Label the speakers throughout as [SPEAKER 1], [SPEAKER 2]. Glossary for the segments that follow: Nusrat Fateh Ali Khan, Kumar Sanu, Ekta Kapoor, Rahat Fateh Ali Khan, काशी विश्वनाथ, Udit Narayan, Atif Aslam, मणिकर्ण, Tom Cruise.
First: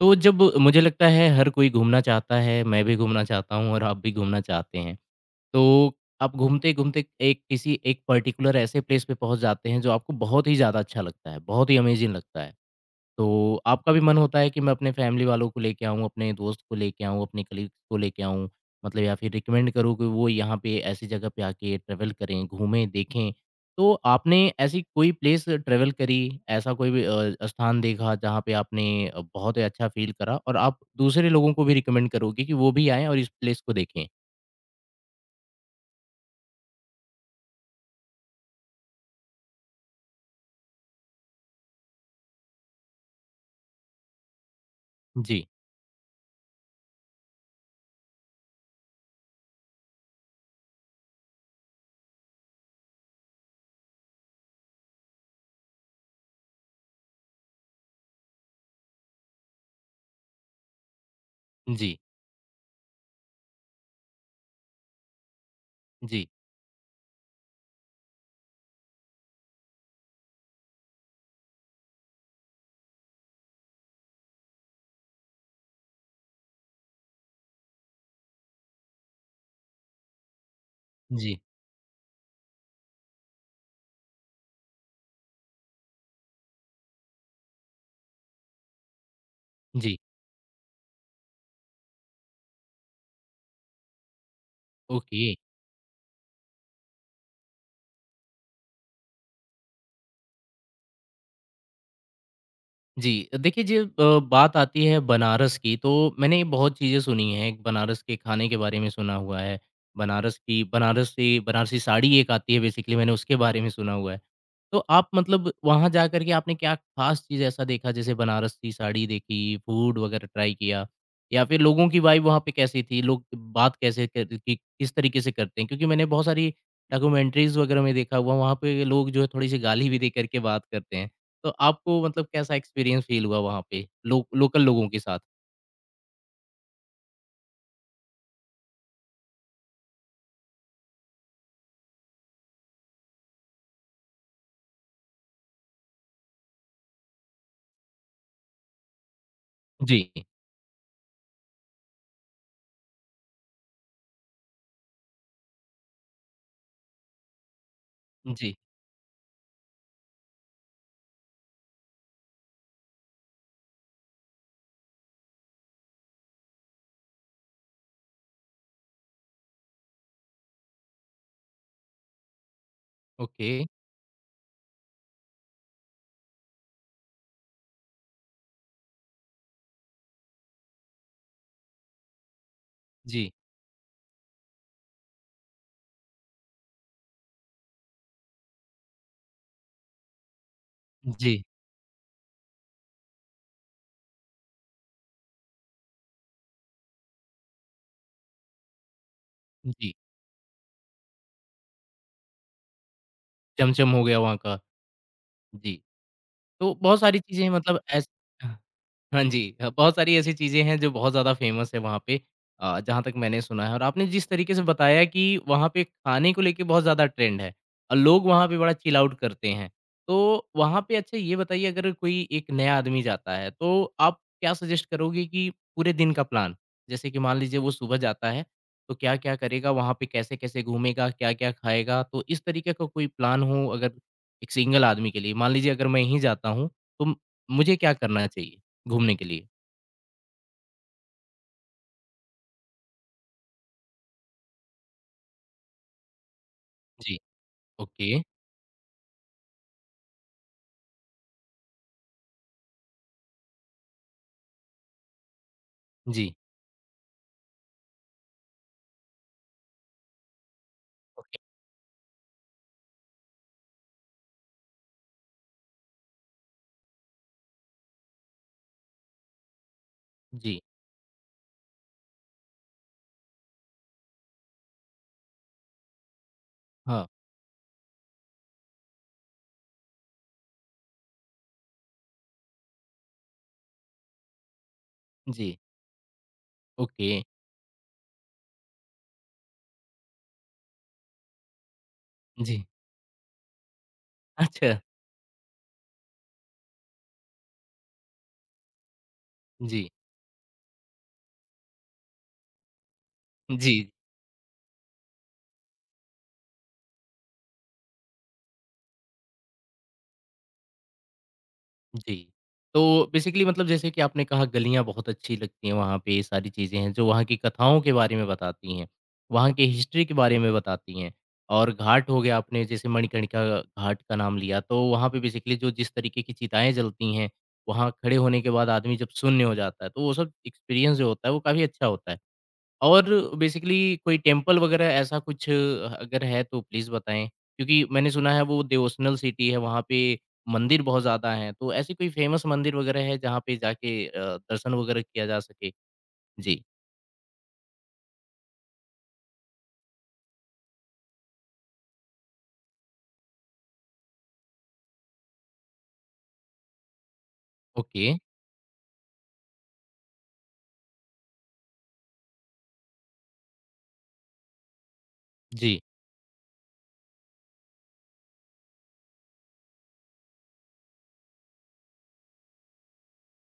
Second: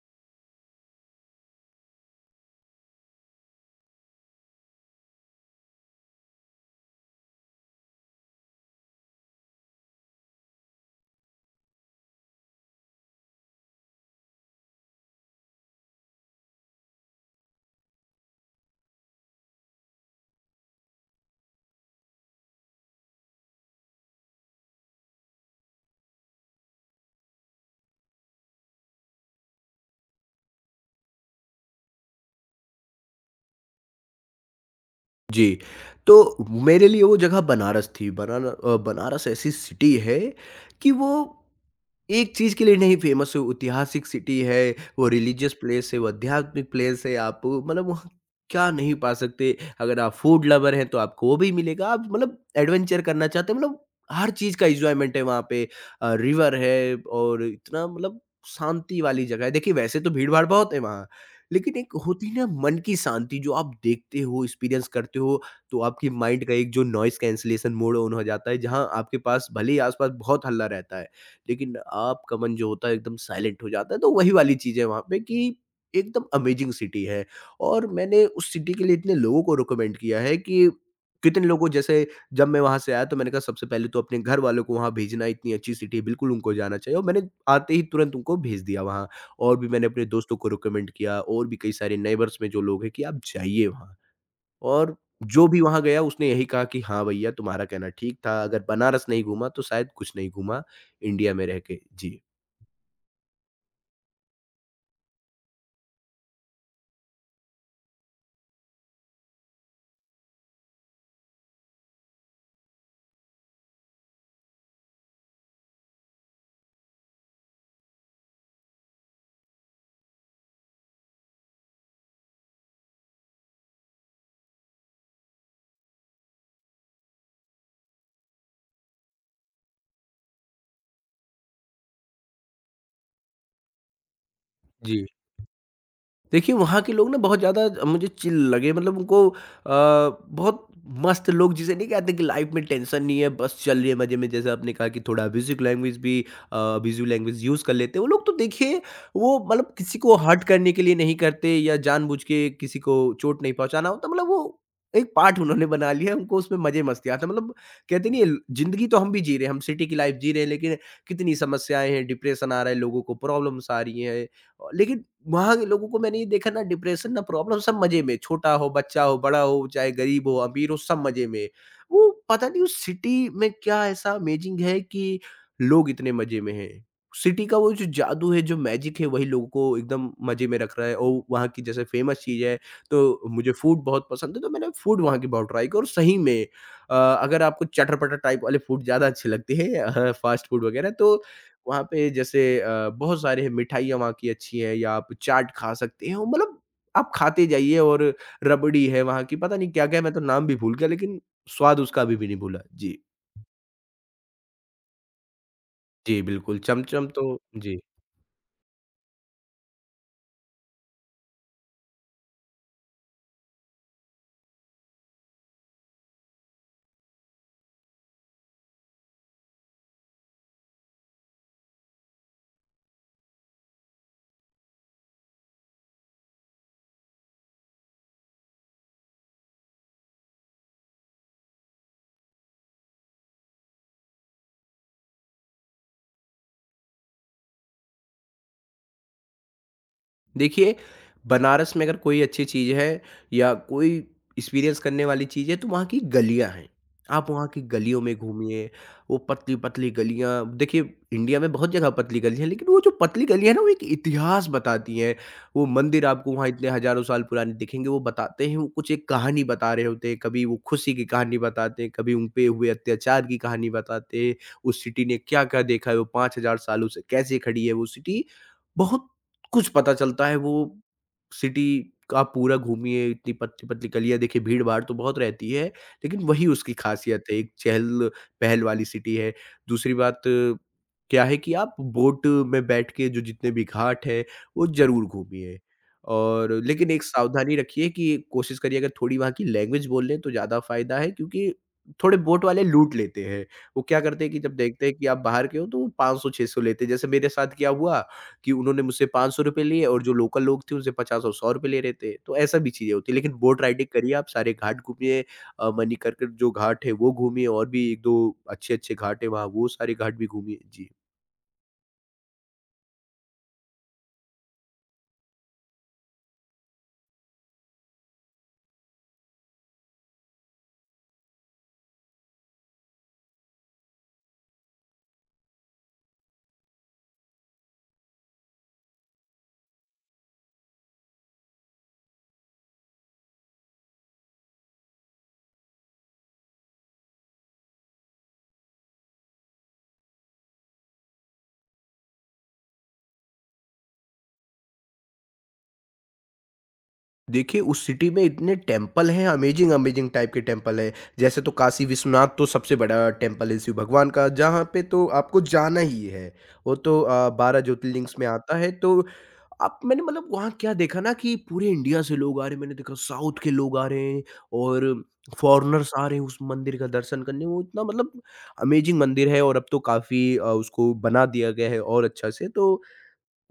[SPEAKER 1] तो जब मुझे लगता है हर कोई घूमना चाहता है, मैं भी घूमना चाहता हूँ और आप भी घूमना चाहते हैं। तो आप घूमते-घूमते एक किसी एक पर्टिकुलर ऐसे प्लेस पे पहुँच जाते हैं जो आपको बहुत ही ज़्यादा अच्छा लगता है, बहुत ही अमेज़िंग लगता है। तो आपका भी मन होता है कि मैं अपने फैमिली वालों को लेके आऊँ, अपने दोस्त को लेके आऊँ, अपने कलीग्स को लेके आऊँ, मतलब या फिर रिकमेंड करूँ कि वो यहाँ पे ऐसी जगह पे आके ट्रैवल करें, घूमें, देखें। तो आपने ऐसी कोई प्लेस ट्रैवल करी, ऐसा कोई भी स्थान देखा जहाँ पे आपने बहुत ही अच्छा फ़ील करा और आप दूसरे लोगों को भी रिकमेंड करोगे कि वो भी आएँ और इस प्लेस को देखें?
[SPEAKER 2] जी, तो मेरे लिए वो जगह बनारस थी। बनारस ऐसी सिटी है कि वो एक चीज़ के लिए नहीं फेमस है, वो ऐतिहासिक सिटी है, वो
[SPEAKER 1] जी।
[SPEAKER 2] रिलीजियस प्लेस है, वो आध्यात्मिक प्लेस है, आप मतलब वहाँ क्या नहीं पा सकते। अगर आप फूड लवर हैं, तो आपको वो भी मिलेगा। आप मतलब एडवेंचर करना चाहते हैं, मतलब हर चीज़ का एन्जॉयमेंट है वहाँ पे। रिवर है और इतना मतलब शांति वाली जगह है। देखिए, वैसे तो भीड़-भाड़ बहुत है वहाँ, लेकिन एक
[SPEAKER 1] जी।
[SPEAKER 2] होती है ना मन की शांति जो आप देखते हो, एक्सपीरियंस करते हो, तो आपके
[SPEAKER 1] जी।
[SPEAKER 2] माइंड का एक जो नॉइज़ कैंसलेशन मोड ऑन हो जाता है, जहाँ आपके पास भले ही आस-पास बहुत हल्ला रहता है, लेकिन आपका मन जो होता है एकदम साइलेंट हो जाता है। तो वही वाली चीज़ है वहाँ पे कि एकदम अमेज़िंग सिटी है और मैंने उस सिटी के लिए इतने लोगों को रिकमेंड किया है कि
[SPEAKER 1] जी।
[SPEAKER 2] कितने लोगों जैसे जब मैं वहाँ से आया तो मैंने कहा सबसे पहले तो अपने घर वालों को वहाँ भेजना, इतनी अच्छी सिटी है, बिल्कुल उनको जाना चाहिए और मैंने आते ही तुरंत उनको भेज दिया वहाँ। और भी मैंने
[SPEAKER 1] जी।
[SPEAKER 2] अपने दोस्तों को रिकमेंड किया और भी कई सारे नेबर्स में जो लोग हैं कि आप जाइए वहाँ। और
[SPEAKER 1] ओके।
[SPEAKER 2] जो भी वहाँ गया उसने यही कहा कि हाँ भैया तुम्हारा कहना ठीक था, अगर बनारस नहीं घूमा तो शायद कुछ नहीं घूमा इंडिया में रह के। जी।
[SPEAKER 1] जी, देखिए जब बात आती है बनारस की तो मैंने बहुत चीज़ें सुनी हैं, एक बनारस के खाने के बारे में सुना हुआ है, बनारस की बनारस से बनारसी साड़ी एक आती है बेसिकली मैंने उसके बारे में सुना हुआ है। तो आप मतलब वहाँ जा कर के आपने क्या ख़ास चीज़ ऐसा देखा जैसे बनारसी साड़ी देखी, फूड वग़ैरह ट्राई किया या फिर लोगों की वाइब वहाँ पे कैसी थी? लोग बात कैसे कर कि किस तरीके से करते हैं? क्योंकि मैंने बहुत सारी डॉक्यूमेंट्रीज़ वग़ैरह में देखा हुआ, वहाँ पे लोग जो है थोड़ी-सी गाली भी दे कर के बात करते हैं। तो आपको मतलब कैसा एक्सपीरियंस फ़ील हुआ वहाँ पे लो लोकल लोगों के
[SPEAKER 2] जी।
[SPEAKER 1] साथ?
[SPEAKER 2] देखिए, वहाँ के लोग ना बहुत ज़्यादा मुझे चिल लगे मतलब उनको बहुत मस्त लोग जिसे नहीं कहते कि लाइफ में टेंशन नहीं है, बस चल रही है मज़े में। जैसे आपने कहा कि थोड़ा अब्यूज़िव लैंग्वेज यूज़ कर लेते हैं। वो लोग तो देखिए वो मतलब किसी
[SPEAKER 1] जी।
[SPEAKER 2] को हर्ट करने के लिए नहीं करते या जानबूझ के किसी को चोट नहीं पहुँचाना होता मतलब वो एक पार्ट उन्होंने बना लिया है, उनको उसमें मज़े-मस्ती आता है। मतलब कहते नहीं है
[SPEAKER 1] जी।
[SPEAKER 2] ज़िंदगी तो हम भी जी रहे हैं, हम सिटी की लाइफ़ जी रहे हैं लेकिन कितनी समस्याएँ हैं, डिप्रेशन आ रहा है, लोगों को प्रॉब्लम्स आ रही हैं। लेकिन वहाँ के लोगों को मैंने ये देखा ना डिप्रेशन ना प्रॉब्लम सब मज़े में, छोटा हो, बच्चा हो, बड़ा हो, चाहे गरीब हो, अमीर हो सब मज़े में। वो पता नहीं उस सिटी में
[SPEAKER 1] ओके।
[SPEAKER 2] क्या ऐसा अमेज़िंग है कि लोग इतने मज़े में हैं। सिटी का वो जो जादू है, जो मैजिक है वही लोगों को एकदम मज़े में रख रहा है और वहाँ की जैसे फ़ेमस चीज़ है तो
[SPEAKER 1] जी।
[SPEAKER 2] मुझे फूड बहुत पसंद है तो मैंने फूड वहाँ की बहुत ट्राई की और सही में अगर आपको चटर-पटर टाइप वाले फूड ज़्यादा अच्छे लगते हैं फ़ास्ट फूड वग़ैरह तो
[SPEAKER 1] जी।
[SPEAKER 2] वहाँ पे जैसे बहुत सारे मिठाइयाँ वहाँ की अच्छी हैं या आप चाट खा सकते हो मतलब आप खाते जाइए और रबड़ी है वहाँ की पता नहीं
[SPEAKER 1] जी।
[SPEAKER 2] क्या-क्या मैं तो नाम भी भूल गया लेकिन स्वाद उसका अभी भी नहीं भूला। जी।
[SPEAKER 1] चमचम हो गया वहाँ का। जी।
[SPEAKER 2] जी, बिल्कुल
[SPEAKER 1] तो बहुत
[SPEAKER 2] चमचम
[SPEAKER 1] सारी
[SPEAKER 2] तो
[SPEAKER 1] चीज़ें
[SPEAKER 2] जी।
[SPEAKER 1] मतलब ऐस हाँ। हाँ जी, बहुत सारी ऐसी चीज़ें हैं जो बहुत ज़्यादा फ़ेमस है वहाँ पे। जहाँ तक मैंने सुना है और आपने जिस तरीके से बताया कि वहाँ पे खाने को लेके बहुत ज़्यादा ट्रेंड है और लोग वहाँ पे बड़ा चिल आउट करते हैं। तो वहाँ पे अच्छा ये बताइए अगर कोई एक नया आदमी जाता है तो आप क्या सजेस्ट करोगे कि पूरे दिन का प्लान? जैसे कि मान लीजिए वो सुबह जाता है, तो क्या-क्या करेगा वहाँ पे, कैसे-कैसे घूमेगा, क्या-क्या खाएगा? तो इस तरीके का कोई प्लान हो अगर एक सिंगल आदमी के लिए, मान लीजिए अगर मैं ही जाता हूँ, तो मुझे क्या करना चाहिए? घूमने के लिए?
[SPEAKER 2] देखिए, बनारस में अगर कोई अच्छी चीज़ है या कोई एक्सपीरियंस करने वाली चीज़ है तो वहाँ की गलियाँ हैं।
[SPEAKER 1] जी।
[SPEAKER 2] आप वहाँ की गलियों में
[SPEAKER 1] ओके।
[SPEAKER 2] घूमिए, वो पतली-पतली गलियाँ देखिए इंडिया में बहुत जगह पतली गली है लेकिन वो जो पतली गली है ना वो एक इतिहास बताती है। वो मंदिर आपको
[SPEAKER 1] जी।
[SPEAKER 2] वहाँ इतने हज़ारों साल पुराने दिखेंगे, वो बताते हैं, वो कुछ एक कहानी बता रहे होते हैं। कभी वो खुशी की कहानी
[SPEAKER 1] ओके।
[SPEAKER 2] बताते हैं, कभी उन पे हुए अत्याचार की कहानी बताते हैं। उस सिटी ने क्या-क्या देखा है, वो 5,000 सालों से कैसे खड़ी है वो सिटी। बहुत कुछ पता चलता है। वो
[SPEAKER 1] जी।
[SPEAKER 2] सिटी आप पूरा घूमिए, इतनी पतली-पतली गलियाँ देखिए, भीड़-भाड़ तो बहुत रहती है, लेकिन वही उसकी
[SPEAKER 1] हाँ।
[SPEAKER 2] खासियत है। एक चहल-पहल वाली सिटी है। दूसरी बात क्या है कि आप बोट में बैठ के जो जितने भी घाट हैं, वो ज़रूर
[SPEAKER 1] जी।
[SPEAKER 2] घूमिए और लेकिन एक
[SPEAKER 1] ओके।
[SPEAKER 2] सावधानी रखिए कि कोशिश करिए अगर थोड़ी वहाँ की लैंग्वेज बोल लें, तो ज़्यादा फ़ायदा है क्योंकि थोड़े बोट वाले
[SPEAKER 1] जी।
[SPEAKER 2] लूट लेते हैं। वो क्या करते हैं कि जब
[SPEAKER 1] अच्छा।
[SPEAKER 2] देखते हैं कि आप बाहर के हो, तो वो 500-600 लेते हैं। जैसे मेरे साथ क्या हुआ कि उन्होंने मुझसे ₹500 लिए
[SPEAKER 1] जी।
[SPEAKER 2] और जो लोकल लोग थे उनसे 50 और ₹100 ले रहे थे, तो ऐसा भी चीज़ें होती हैं। लेकिन बोट
[SPEAKER 1] जी।
[SPEAKER 2] राइडिंग करिए आप, सारे घाट घूमिए मणिकर्ण के जो घाट है वो घूमिए और भी 1-2 अच्छे-अच्छे घाट हैं वहाँ, वो सारे घाट भी घूमिए। जी।
[SPEAKER 1] जी। तो बेसिकली मतलब जैसे कि आपने कहा गलियाँ बहुत अच्छी लगती हैं वहाँ पे, ये सारी चीज़ें हैं जो वहाँ की कथाओं के बारे में बताती हैं, वहाँ की हिस्ट्री के बारे में बताती हैं और घाट हो गया आपने जैसे मणिकर्णिका घाट का नाम लिया, तो वहाँ पे बेसिकली जो जिस तरीके की चिताएँ जलती हैं, वहाँ खड़े होने के बाद आदमी जब शून्य हो जाता है, तो वो सब एक्सपीरियंस जो होता है वो काफ़ी अच्छा होता है। और बेसिकली कोई टेम्पल वगैरह ऐसा कुछ अगर है तो प्लीज़ बताएँ? क्योंकि मैंने सुना है वो डिवोशनल सिटी है, वहाँ पे मंदिर बहुत ज़्यादा हैं, तो ऐसी कोई फेमस मंदिर वगैरह है जहाँ पे जाके दर्शन वगैरह किया जा सके? जी।
[SPEAKER 2] देखिए उस सिटी में इतने टेम्पल हैं, अमेज़िंग-अमेज़िंग टाइप के टेम्पल हैं। जैसे तो काशी विश्वनाथ तो सबसे बड़ा टेम्पल है शिव भगवान का, जहाँ पे तो आपको जाना ही है। वो तो 12
[SPEAKER 1] ओके।
[SPEAKER 2] ज्योतिर्लिंग्स में आता है तो आप मैंने मतलब वहाँ क्या देखा ना कि पूरे इंडिया से लोग आ रहे हैं, मैंने देखा साउथ के लोग आ रहे हैं और
[SPEAKER 1] जी।
[SPEAKER 2] फॉरेनर्स आ रहे हैं उस मंदिर का दर्शन करने। वो इतना मतलब अमेजिंग मंदिर है और अब तो काफ़ी उसको बना दिया गया है और अच्छा से, तो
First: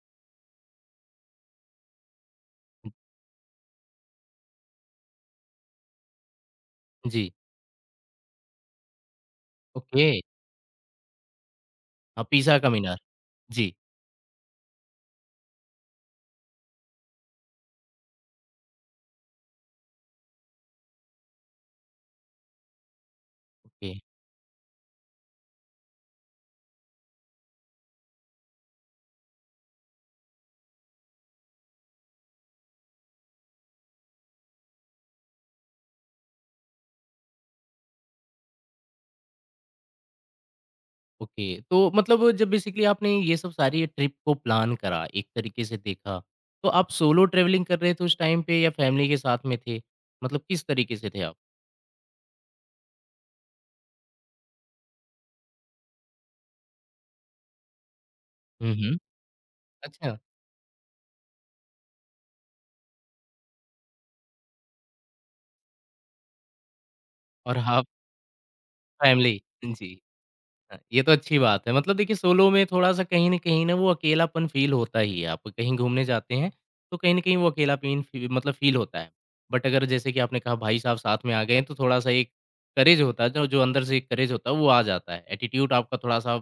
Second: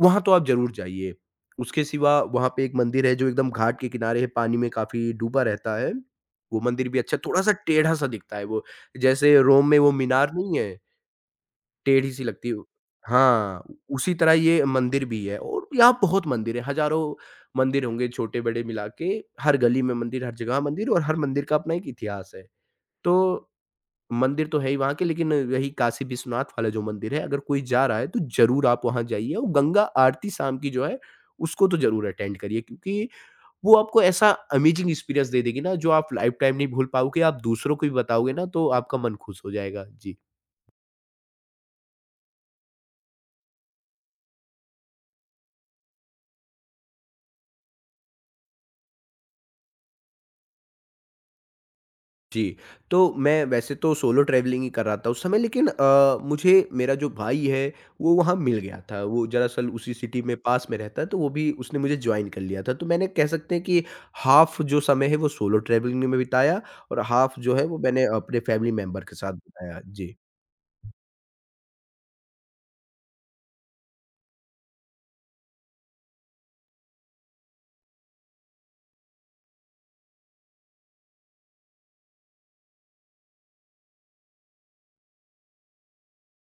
[SPEAKER 2] वहाँ तो आप ज़रूर जाइए। उसके सिवा वहाँ पे एक मंदिर है जो एकदम घाट के किनारे है, पानी में काफ़ी डूबा रहता है। वो मंदिर भी अच्छा
[SPEAKER 1] जी।
[SPEAKER 2] थोड़ा-सा टेढ़ा-सा दिखता है वो, जैसे रोम में वो
[SPEAKER 1] ओके।
[SPEAKER 2] मीनार नहीं है? टेढ़ी-सी
[SPEAKER 1] हाँ,
[SPEAKER 2] लगती है।
[SPEAKER 1] पीसा का मीनार।
[SPEAKER 2] हाँ,
[SPEAKER 1] जी।
[SPEAKER 2] उसी तरह ये मंदिर भी है और यहाँ बहुत मंदिर है, हज़ारों मंदिर होंगे छोटे-बड़े मिला के, हर गली में मंदिर, हर जगह मंदिर और हर मंदिर का अपना एक इतिहास है। तो
[SPEAKER 1] ओके।
[SPEAKER 2] मंदिर तो है ही वहाँ के लेकिन यही काशी विश्वनाथ वाला जो मंदिर है, अगर कोई जा रहा है तो ज़रूर आप वहाँ जाइए और गंगा आरती शाम की जो है, उसको तो ज़रूर अटेंड करिए क्योंकि वो आपको ऐसा अमेजिंग एक्सपीरियंस दे देगी ना जो आप लाइफ़ टाइम नहीं भूल पाओगे, आप दूसरों को भी बताओगे ना तो आपका मन खुश हो जाएगा। जी।
[SPEAKER 1] ओके। तो मतलब जब बेसिकली आपने ये सब सारी ट्रिप को प्लान करा, एक तरीके से देखा, तो आप सोलो ट्रैवलिंग कर रहे थे उस टाइम पे या फैमिली के साथ में थे? मतलब किस तरीके से थे आप?
[SPEAKER 2] जी, तो मैं वैसे तो सोलो ट्रैवलिंग ही कर रहा था उस समय लेकिन मुझे मेरा जो भाई है वो वहाँ मिल
[SPEAKER 1] हुँ,
[SPEAKER 2] गया
[SPEAKER 1] हुँ।
[SPEAKER 2] था। वो दरअसल उसी
[SPEAKER 1] अच्छा।
[SPEAKER 2] सिटी में पास में रहता है तो वो भी उसने मुझे जॉइन कर लिया था। तो मैंने कह सकते हैं कि हाफ़ जो समय है वो सोलो ट्रैवलिंग में बिताया और हाफ़ जो
[SPEAKER 1] और
[SPEAKER 2] है वो
[SPEAKER 1] हाफ
[SPEAKER 2] मैंने अपने फैमिली मेंबर के साथ
[SPEAKER 1] फैमिली
[SPEAKER 2] बिताया।
[SPEAKER 1] जी।
[SPEAKER 2] जी।
[SPEAKER 1] हाँ, ये तो अच्छी बात है। मतलब देखिए सोलो में थोड़ा-सा कहीं न कहीं ना वो अकेलापन फ़ील होता ही है। आप कहीं घूमने जाते हैं, तो कहीं न कहीं वो अकेलापन फ़ी मतलब फ़ील होता है। बट अगर जैसे कि आपने कहा भाई साहब साथ में आ गए हैं, तो थोड़ा-सा एक करेज होता है, जो जो अंदर से एक करेज होता है वो आ जाता है। एटीट्यूड आपका थोड़ा-सा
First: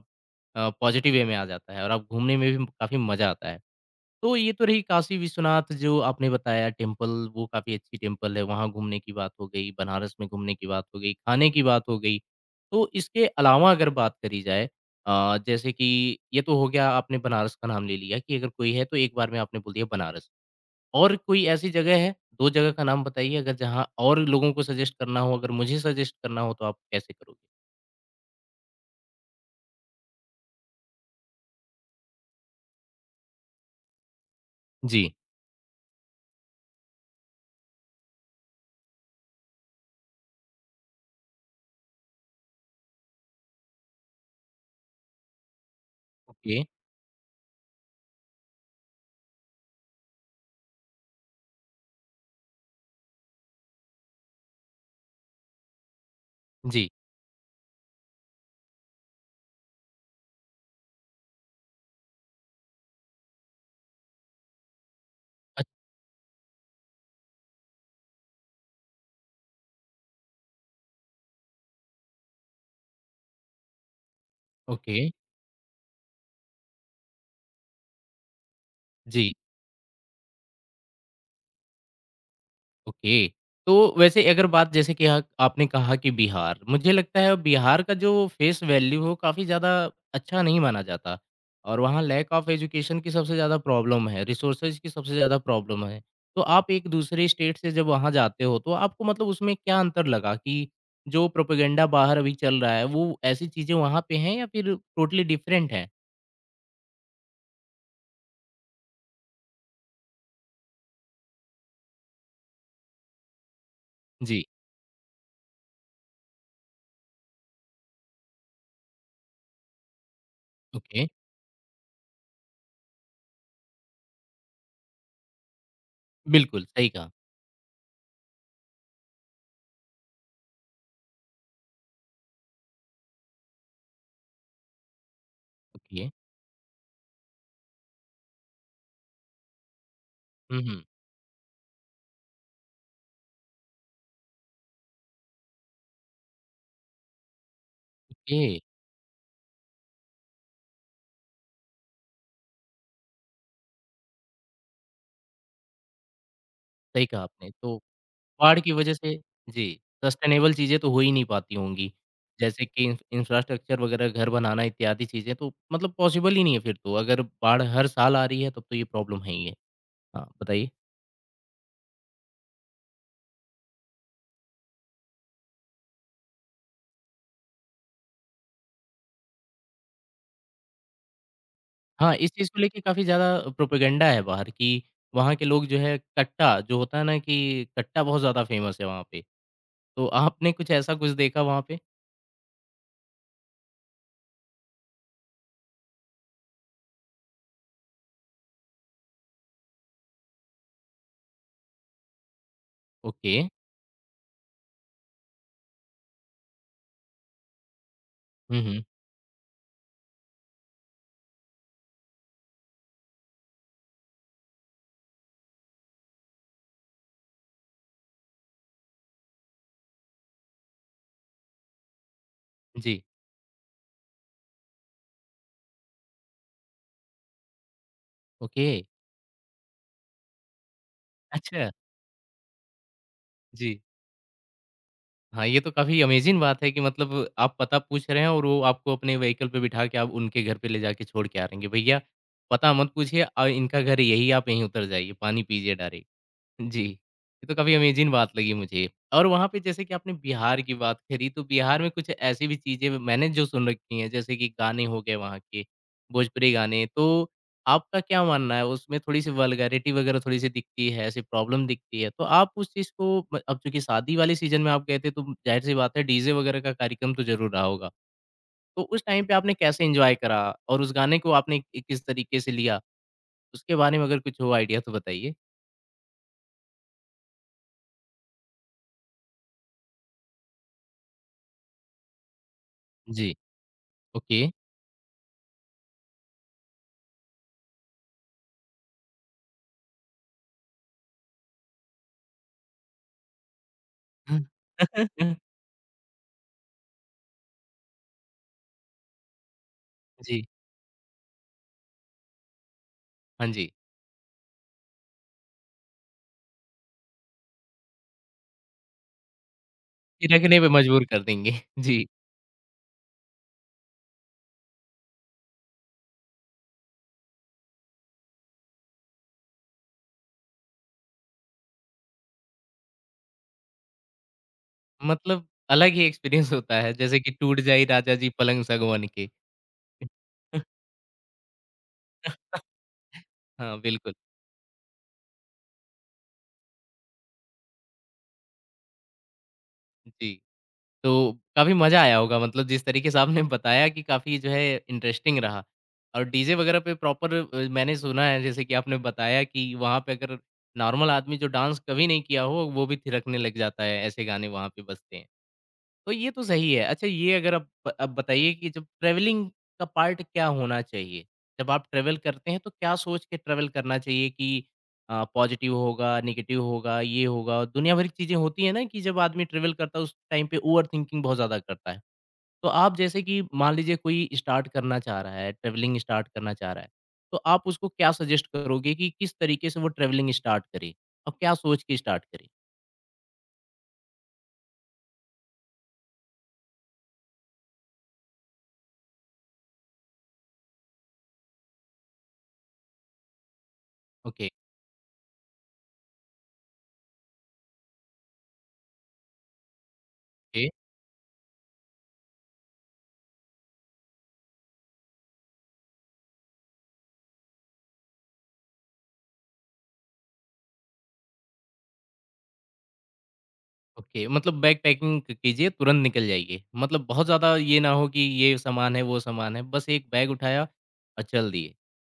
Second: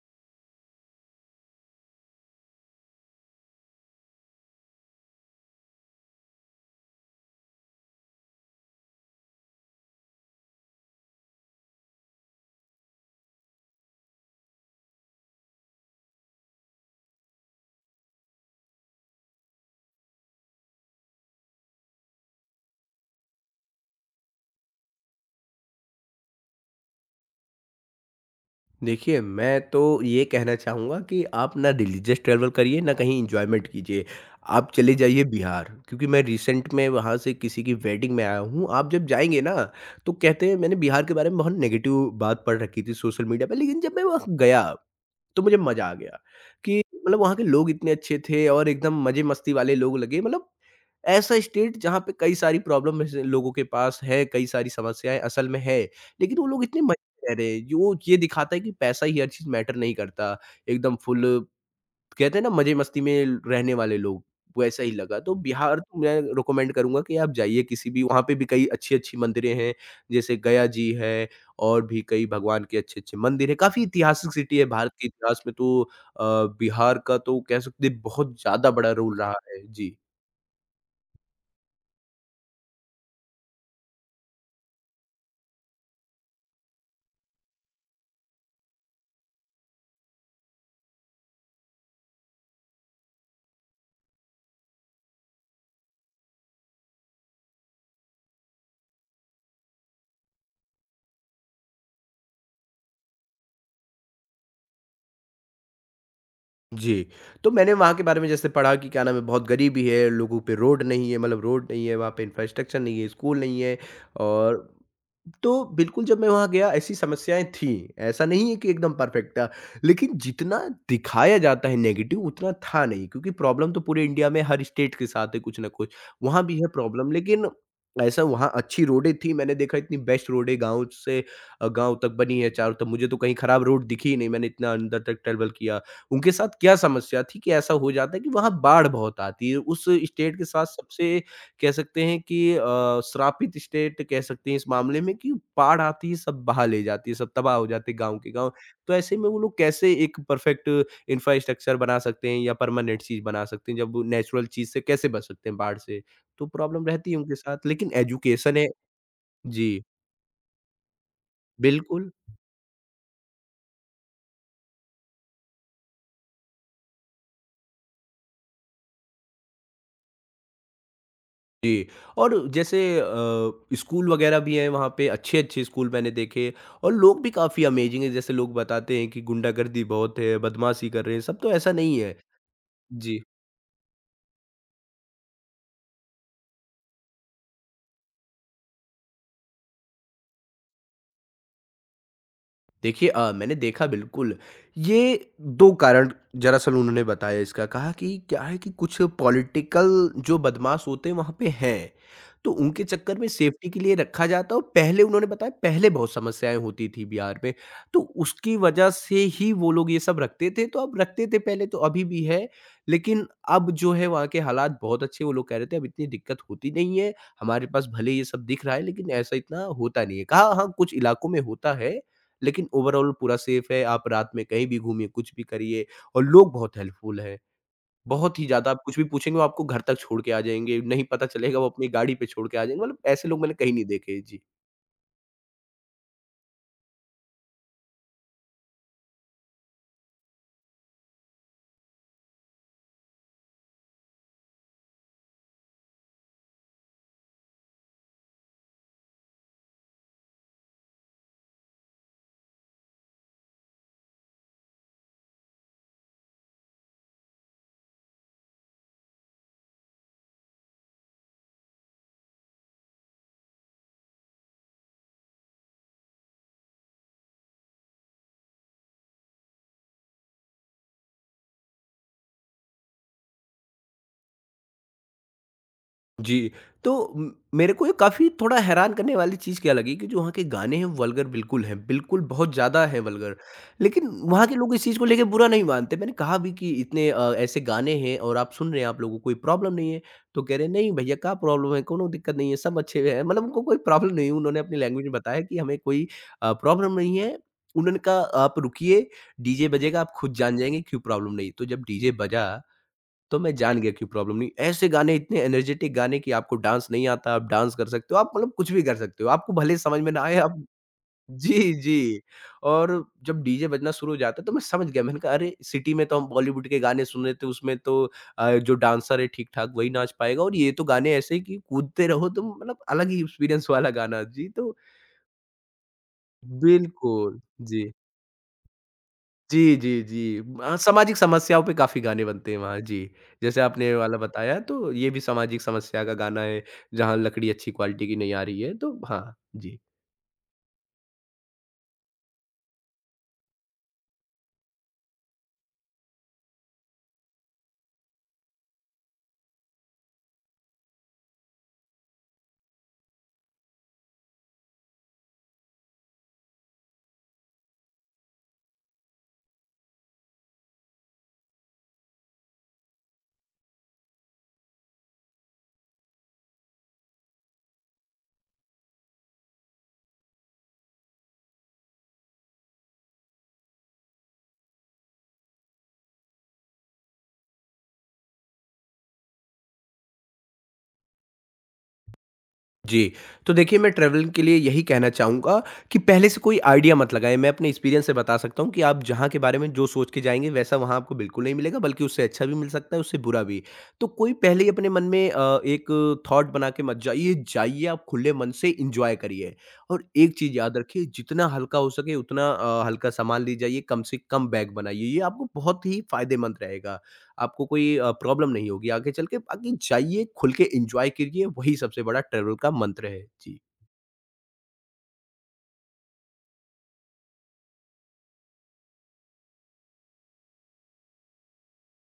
[SPEAKER 1] पॉज़िटिव वे में आ जाता है और आप घूमने में भी काफ़ी मज़ा आता है। तो ये तो रही काशी विश्वनाथ जो आपने बताया टेम्पल, वो काफ़ी अच्छी टेम्पल है, वहाँ घूमने की बात हो गई, बनारस में घूमने की बात हो गई, खाने की बात हो गई। तो इसके अलावा अगर बात करी जाए, जैसे कि ये तो हो गया आपने बनारस का नाम ले लिया कि अगर कोई है तो एक बार में आपने बोल दिया बनारस। और कोई ऐसी जगह है, 2 जगह का नाम बताइए अगर जहाँ और लोगों को सजेस्ट करना हो, अगर मुझे सजेस्ट करना हो तो आप कैसे करोगे?
[SPEAKER 2] देखिए, मैं तो ये कहना चाहूँगा कि आप ना रिलीजियस ट्रैवल करिए, ना कहीं एन्जॉयमेंट कीजिए। आप चले
[SPEAKER 1] जी।
[SPEAKER 2] जाइए बिहार क्योंकि मैं रिसेंट में वहाँ से किसी की वेडिंग में आया हूँ। आप जब जाएँगे ना, तो कहते हैं मैंने बिहार के बारे में बहुत नेगेटिव बात पढ़ रखी थी सोशल मीडिया पे लेकिन जब मैं वहाँ गया तो मुझे मज़ा आ गया
[SPEAKER 1] ओके।
[SPEAKER 2] कि मतलब वहाँ के लोग इतने अच्छे थे और एकदम मज़े-मस्ती वाले लोग लगे मतलब ऐसा स्टेट जहाँ पे कई सारी प्रॉब्लम ऐसे लोगों के पास है, कई सारी समस्याएँ असल में है, लेकिन वो लोग इतने
[SPEAKER 1] जी।
[SPEAKER 2] मज़े में रह रहे हैं, जो ये दिखाता है कि पैसा ही हर चीज़ मैटर नहीं करता, एकदम फुल कहते हैं ना मजे मस्ती में रहने वाले लोग, वैसा ही लगा। तो
[SPEAKER 1] अ,
[SPEAKER 2] बिहार तो मैं रिकमेंड करूँगा कि आप जाइए किसी भी वहाँ पे भी कई अच्छी-अच्छी मंदिरें हैं, जैसे गया जी है और भी कई भगवान के अच्छे-अच्छे मंदिर हैं। काफ़ी ऐतिहासिक सिटी है भारत
[SPEAKER 1] ओके।
[SPEAKER 2] के इतिहास में तो अ, बिहार का तो कह सकते हैं बहुत ज़्यादा बड़ा रोल
[SPEAKER 1] जी।
[SPEAKER 2] रहा है। जी।
[SPEAKER 1] ओके। तो वैसे अगर बात जैसे कि आप आपने कहा कि बिहार, मुझे लगता है बिहार का जो फेस वैल्यू है वो काफ़ी ज़्यादा अच्छा नहीं माना जाता और वहाँ लैक ऑफ एजुकेशन की सबसे ज़्यादा प्रॉब्लम है, रिसोर्सेज़ की सबसे ज़्यादा प्रॉब्लम है। तो आप एक दूसरे स्टेट से जब वहाँ जाते हो तो आपको मतलब उसमें क्या अंतर लगा कि जो प्रोपेगेंडा बाहर अभी चल रहा है वो ऐसी चीज़ें वहाँ पे हैं या फिर टोटली डिफरेंट है?
[SPEAKER 2] जी, तो मैंने वहाँ के बारे में जैसे पढ़ा कि क्या नाम है बहुत गरीबी है, लोगों पे रोड नहीं है, मतलब रोड नहीं है, वहाँ पे इंफ्रास्ट्रक्चर नहीं है, स्कूल नहीं है
[SPEAKER 1] जी।
[SPEAKER 2] और तो बिल्कुल जब मैं वहाँ गया ऐसी समस्याएँ थीं, ऐसा नहीं है कि एकदम परफेक्ट था। लेकिन जितना
[SPEAKER 1] ओके।
[SPEAKER 2] दिखाया जाता है नेगेटिव उतना था नहीं क्योंकि प्रॉब्लम तो पूरे इंडिया में हर स्टेट के साथ है कुछ ना कुछ, वहाँ भी
[SPEAKER 1] बिल्कुल,
[SPEAKER 2] है
[SPEAKER 1] सही कहा।
[SPEAKER 2] प्रॉब्लम लेकिन ऐसा वहाँ अच्छी रोडें थीं, मैंने देखा इतनी बेस्ट रोडें गाँव से गाँव तक बनी है चारों तरफ मुझे तो कहीं खराब रोड दिखी ही नहीं, मैंने इतना अंदर तक ट्रैवल किया।
[SPEAKER 1] ओके।
[SPEAKER 2] उनके साथ क्या समस्या थी कि ऐसा हो जाता है कि वहाँ बाढ़ बहुत आती है। उस स्टेट के
[SPEAKER 1] हुँ,
[SPEAKER 2] साथ
[SPEAKER 1] हुँ।
[SPEAKER 2] सबसे कह सकते हैं कि श्रापित स्टेट कह सकते हैं इस मामले में कि बाढ़ आती है, सब बहा ले जाती है, सब तबाह हो जाते हैं गाँव के
[SPEAKER 1] ओके,
[SPEAKER 2] गाँव। तो ऐसे में वो लोग कैसे एक परफेक्ट इंफ्रास्ट्रक्चर बना सकते हैं या परमानेंट चीज़ बना सकते हैं, जब वो नेचुरल चीज़ से कैसे बच सकते हैं बाढ़ से? तो प्रॉब्लम
[SPEAKER 1] सही
[SPEAKER 2] रहती है
[SPEAKER 1] कहा
[SPEAKER 2] उनके
[SPEAKER 1] आपने।
[SPEAKER 2] साथ,
[SPEAKER 1] तो
[SPEAKER 2] लेकिन एजुकेशन
[SPEAKER 1] बाढ़
[SPEAKER 2] है
[SPEAKER 1] की वजह से। जी।
[SPEAKER 2] जी,
[SPEAKER 1] सस्टेनेबल चीज़ें तो हो ही नहीं पाती होंगी।
[SPEAKER 2] बिल्कुल।
[SPEAKER 1] जैसे कि इंफ्रास्ट्रक्चर वगैरह घर बनाना इत्यादि चीज़ें तो मतलब पॉसिबल ही नहीं है फिर तो, अगर बाढ़ हर साल आ रही है तब तो ये प्रॉब्लम है ही है। हाँ, बताइए?
[SPEAKER 2] जी, और जैसे स्कूल वगैरह भी हैं वहाँ पे, अच्छे-अच्छे स्कूल मैंने देखे और लोग भी काफ़ी अमेज़िंग हैं, जैसे लोग बताते हैं कि गुंडागर्दी बहुत है, बदमाशी कर रहे हैं, सब तो ऐसा नहीं है।
[SPEAKER 1] हाँ, इस चीज़ को लेके काफ़ी
[SPEAKER 2] जी।
[SPEAKER 1] ज़्यादा प्रोपेगेंडा है बाहर कि वहाँ के लोग जो है कट्टा जो होता है ना कि कट्टा बहुत ज़्यादा फेमस है वहाँ पे। तो आपने कुछ ऐसा कुछ देखा वहाँ पे?
[SPEAKER 2] देखिए मैंने देखा बिल्कुल, ये 2 कारण दरअसल उन्होंने बताया इसका, कहा कि क्या है कि कुछ पॉलिटिकल जो बदमाश होते हैं वहाँ पे हैं, तो उनके चक्कर में
[SPEAKER 1] ओके।
[SPEAKER 2] सेफ्टी के लिए रखा जाता है और पहले उन्होंने बताया पहले बहुत समस्याएँ होती थी बिहार में, तो उसकी
[SPEAKER 1] हुँ, हुँ।
[SPEAKER 2] वजह से ही वो लोग ये सब रखते थे, तो अब रखते थे पहले तो अभी भी है, लेकिन अब जो है वहाँ के हालात बहुत अच्छे वो लोग कह रहे थे अब इतनी दिक्कत होती नहीं है, हमारे पास भले ये सब दिख रहा है लेकिन ऐसा इतना होता नहीं है। कहा हाँ, कुछ इलाकों में होता है लेकिन
[SPEAKER 1] जी।
[SPEAKER 2] ओवरऑल पूरा सेफ है, आप रात में कहीं भी घूमिए, कुछ भी करिए और लोग बहुत हेल्पफुल हैं। बहुत ही
[SPEAKER 1] ओके।
[SPEAKER 2] ज़्यादा आप कुछ भी पूछेंगे वो आपको घर तक छोड़ के आ जाएँगे, नहीं पता चलेगा वो
[SPEAKER 1] अच्छा।
[SPEAKER 2] अपनी गाड़ी पे छोड़ के आ जाएँगे, मतलब ऐसे लोग मैंने कहीं
[SPEAKER 1] जी।
[SPEAKER 2] नहीं देखे। जी।
[SPEAKER 1] हाँ, ये तो काफ़ी अमेज़िंग बात है कि मतलब आप पता पूछ रहे हैं और वो आपको अपने व्हीकल पे बिठा के आप उनके घर पे ले जाके छोड़ के आ रहे हैं कि भैया, पता मत पूछिए, इनका घर यही आप यहीं उतर जाइए, पानी पीजिए डायरेक्ट। जी, ये तो काफ़ी अमेज़िंग बात लगी मुझे। और वहाँ पे जैसे कि आपने बिहार की बात करी, तो बिहार में कुछ ऐसी भी चीज़ें मैंने जो सुन रखी हैं, जैसे कि गाने हो गए वहाँ के, भोजपुरी गाने। तो आपका क्या मानना है, उसमें थोड़ी-सी वल्गैरिटी वगैरह थोड़ी-सी दिखती है, ऐसी प्रॉब्लम दिखती है। तो आप उस चीज़ को म अब चूँकि शादी वाले सीज़न में आप गए थे, तो ज़ाहिर-सी बात है डीजे वगैरह का कार्यक्रम तो ज़रूर रहा होगा। तो उस टाइम पे आपने कैसे एन्जॉय करा और उस गाने को आपने किस तरीके से लिया? उसके बारे में अगर कुछ हो आइडिया तो बताइए?
[SPEAKER 2] जी, तो मेरे को ये काफ़ी थोड़ा हैरान करने वाली चीज़ क्या लगी कि जो वहाँ के गाने हैं वल्गर बिल्कुल हैं, बिल्कुल बहुत ज़्यादा हैं
[SPEAKER 1] जी।
[SPEAKER 2] वल्गर। लेकिन
[SPEAKER 1] ओके।
[SPEAKER 2] वहाँ के लोग इस चीज़ को लेके बुरा नहीं मानते। मैंने कहा भी कि इतने ऐसे गाने हैं और आप सुन रहे हैं, आप लोगों को कोई प्रॉब्लम नहीं है। तो कह रहे हैं, "नहीं भैया क्या प्रॉब्लम है, कोनो दिक्कत नहीं है, सब अच्छे हैं।" मतलब उनको कोई प्रॉब्लम नहीं है,
[SPEAKER 1] हुँ।
[SPEAKER 2] उन्होंने अपनी लैंग्वेज में बताया कि हमें कोई प्रॉब्लम नहीं है। उन्होंने कहा, "आप रुकिए, डीजे बजेगा, आप खुद
[SPEAKER 1] जी।
[SPEAKER 2] जान जाएँगे क्यों प्रॉब्लम नहीं।" तो जब डीजे बजा तो
[SPEAKER 1] हाँ
[SPEAKER 2] मैं
[SPEAKER 1] जी।
[SPEAKER 2] जान गया कि प्रॉब्लम नहीं ऐसे गाने इतने एनर्जेटिक गाने कि आपको डांस नहीं आता, आप डांस कर सकते हो, आप मतलब कुछ भी कर सकते हो, आपको भले समझ में ना
[SPEAKER 1] ये
[SPEAKER 2] आए
[SPEAKER 1] रखने
[SPEAKER 2] आप
[SPEAKER 1] पे मजबूर कर देंगे।
[SPEAKER 2] जी,
[SPEAKER 1] जी।
[SPEAKER 2] जी। और जब डीजे बजना शुरू हो जाता है तो मैं समझ गया, मैंने कहा अरे! सिटी में तो हम बॉलीवुड के गाने सुन रहे थे उसमें तो जो डांसर है ठीक-ठाक वही नाच पाएगा और ये तो गाने ऐसे हैं कि कूदते रहो तुम मतलब अलग ही एक्सपीरियंस वाला गाना जी, तो
[SPEAKER 1] मतलब अलग ही एक्सपीरियंस होता है, जैसे कि
[SPEAKER 2] बिल्कुल,
[SPEAKER 1] टूट
[SPEAKER 2] जी।
[SPEAKER 1] जाई राजा जी पलंग सगवन के।
[SPEAKER 2] जी, जी, जी। सामाजिक समस्याओं पे काफ़ी गाने बनते हैं वहाँ, जी। जैसे
[SPEAKER 1] हाँ,
[SPEAKER 2] आपने ये
[SPEAKER 1] बिल्कुल।
[SPEAKER 2] वाला बताया तो ये भी सामाजिक समस्या का गाना है, जहाँ लकड़ी अच्छी क्वालिटी की नहीं आ रही है, तो हाँ, जी।
[SPEAKER 1] जी, तो काफ़ी मज़ा आया होगा मतलब जिस तरीके से आपने बताया कि काफ़ी जो है इंटरेस्टिंग रहा और डीजे वगैरह पे प्रॉपर, मैंने सुना है जैसे कि आपने बताया कि वहाँ पे अगर नॉर्मल आदमी जो डांस कभी नहीं किया हो, वो भी थिरकने लग जाता है, ऐसे गाने वहाँ पे बजते हैं। तो ये तो सही है। अच्छा ये अगर आप अब बताइए कि जब ट्रैवलिंग का पार्ट क्या होना चाहिए? जब आप ट्रैवल करते हैं तो क्या सोच के ट्रैवल करना चाहिए कि पॉज़िटिव होगा, नेगेटिव होगा, ये होगा। दुनिया भर की चीज़ें होती हैं ना कि जब आदमी ट्रैवल करता है उस टाइम पे ओवरथिंकिंग बहुत ज़्यादा करता है। तो आप जैसे कि मान लीजिए कोई स्टार्ट करना चाह रहा है, ट्रैवलिंग स्टार्ट करना चाह रहा है, तो आप उसको क्या सजेस्ट करोगे कि किस तरीके से वो ट्रैवलिंग स्टार्ट करे? और क्या सोच के स्टार्ट करे?
[SPEAKER 2] जी, तो देखिए मैं ट्रैवलिंग के लिए यही कहना चाहूँगा कि पहले से कोई आइडिया मत लगाएँ। मैं अपने एक्सपीरियंस से बता सकता हूँ कि आप जहाँ के बारे में जो सोच के जाएँगे वैसा वहाँ आपको बिल्कुल नहीं मिलेगा बल्कि उससे अच्छा भी मिल सकता है, उससे बुरा भी। तो कोई
[SPEAKER 1] ओके।
[SPEAKER 2] पहले ही अपने मन में एक थॉट बना के मत जाइए, जाइए आप खुले मन से एन्जॉय करिए। और एक चीज़ याद रखिए जितना हल्का हो सके उतना हल्का सामान ले जाइए, कम से कम बैग बनाइए, ये आपको बहुत ही फ़ायदेमंद रहेगा। आपको कोई प्रॉब्लम नहीं होगी आगे चल के। बाकी जाइए, खुल के एन्जॉय करिए, वही सबसे बड़ा ट्रैवल का मंत्र है। जी,
[SPEAKER 1] ओके, मतलब बैग पैकिंग क कीजिए, तुरंत निकल जाइए। मतलब बहुत ज़्यादा ये ना हो कि ये सामान है, वो सामान है, बस एक बैग उठाया और चल दिए,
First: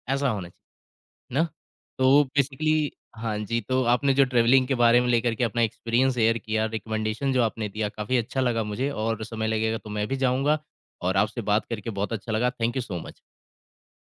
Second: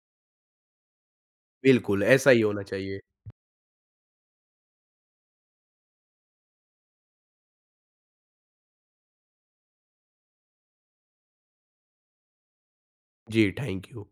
[SPEAKER 1] ऐसा होना चाहिए ना?
[SPEAKER 2] बिल्कुल
[SPEAKER 1] तो
[SPEAKER 2] ऐसा ही होना
[SPEAKER 1] बेसिकली
[SPEAKER 2] चाहिए।
[SPEAKER 1] हाँ जी, तो आपने जो ट्रैवलिंग के बारे में लेकर के अपना एक्सपीरियंस शेयर किया, रिकमेंडेशन जो आपने दिया, काफ़ी अच्छा लगा मुझे और समय लगेगा तो मैं भी जाऊँगा और आपसे बात करके बहुत अच्छा लगा। Thank you so much.
[SPEAKER 2] जी, थैंक यू।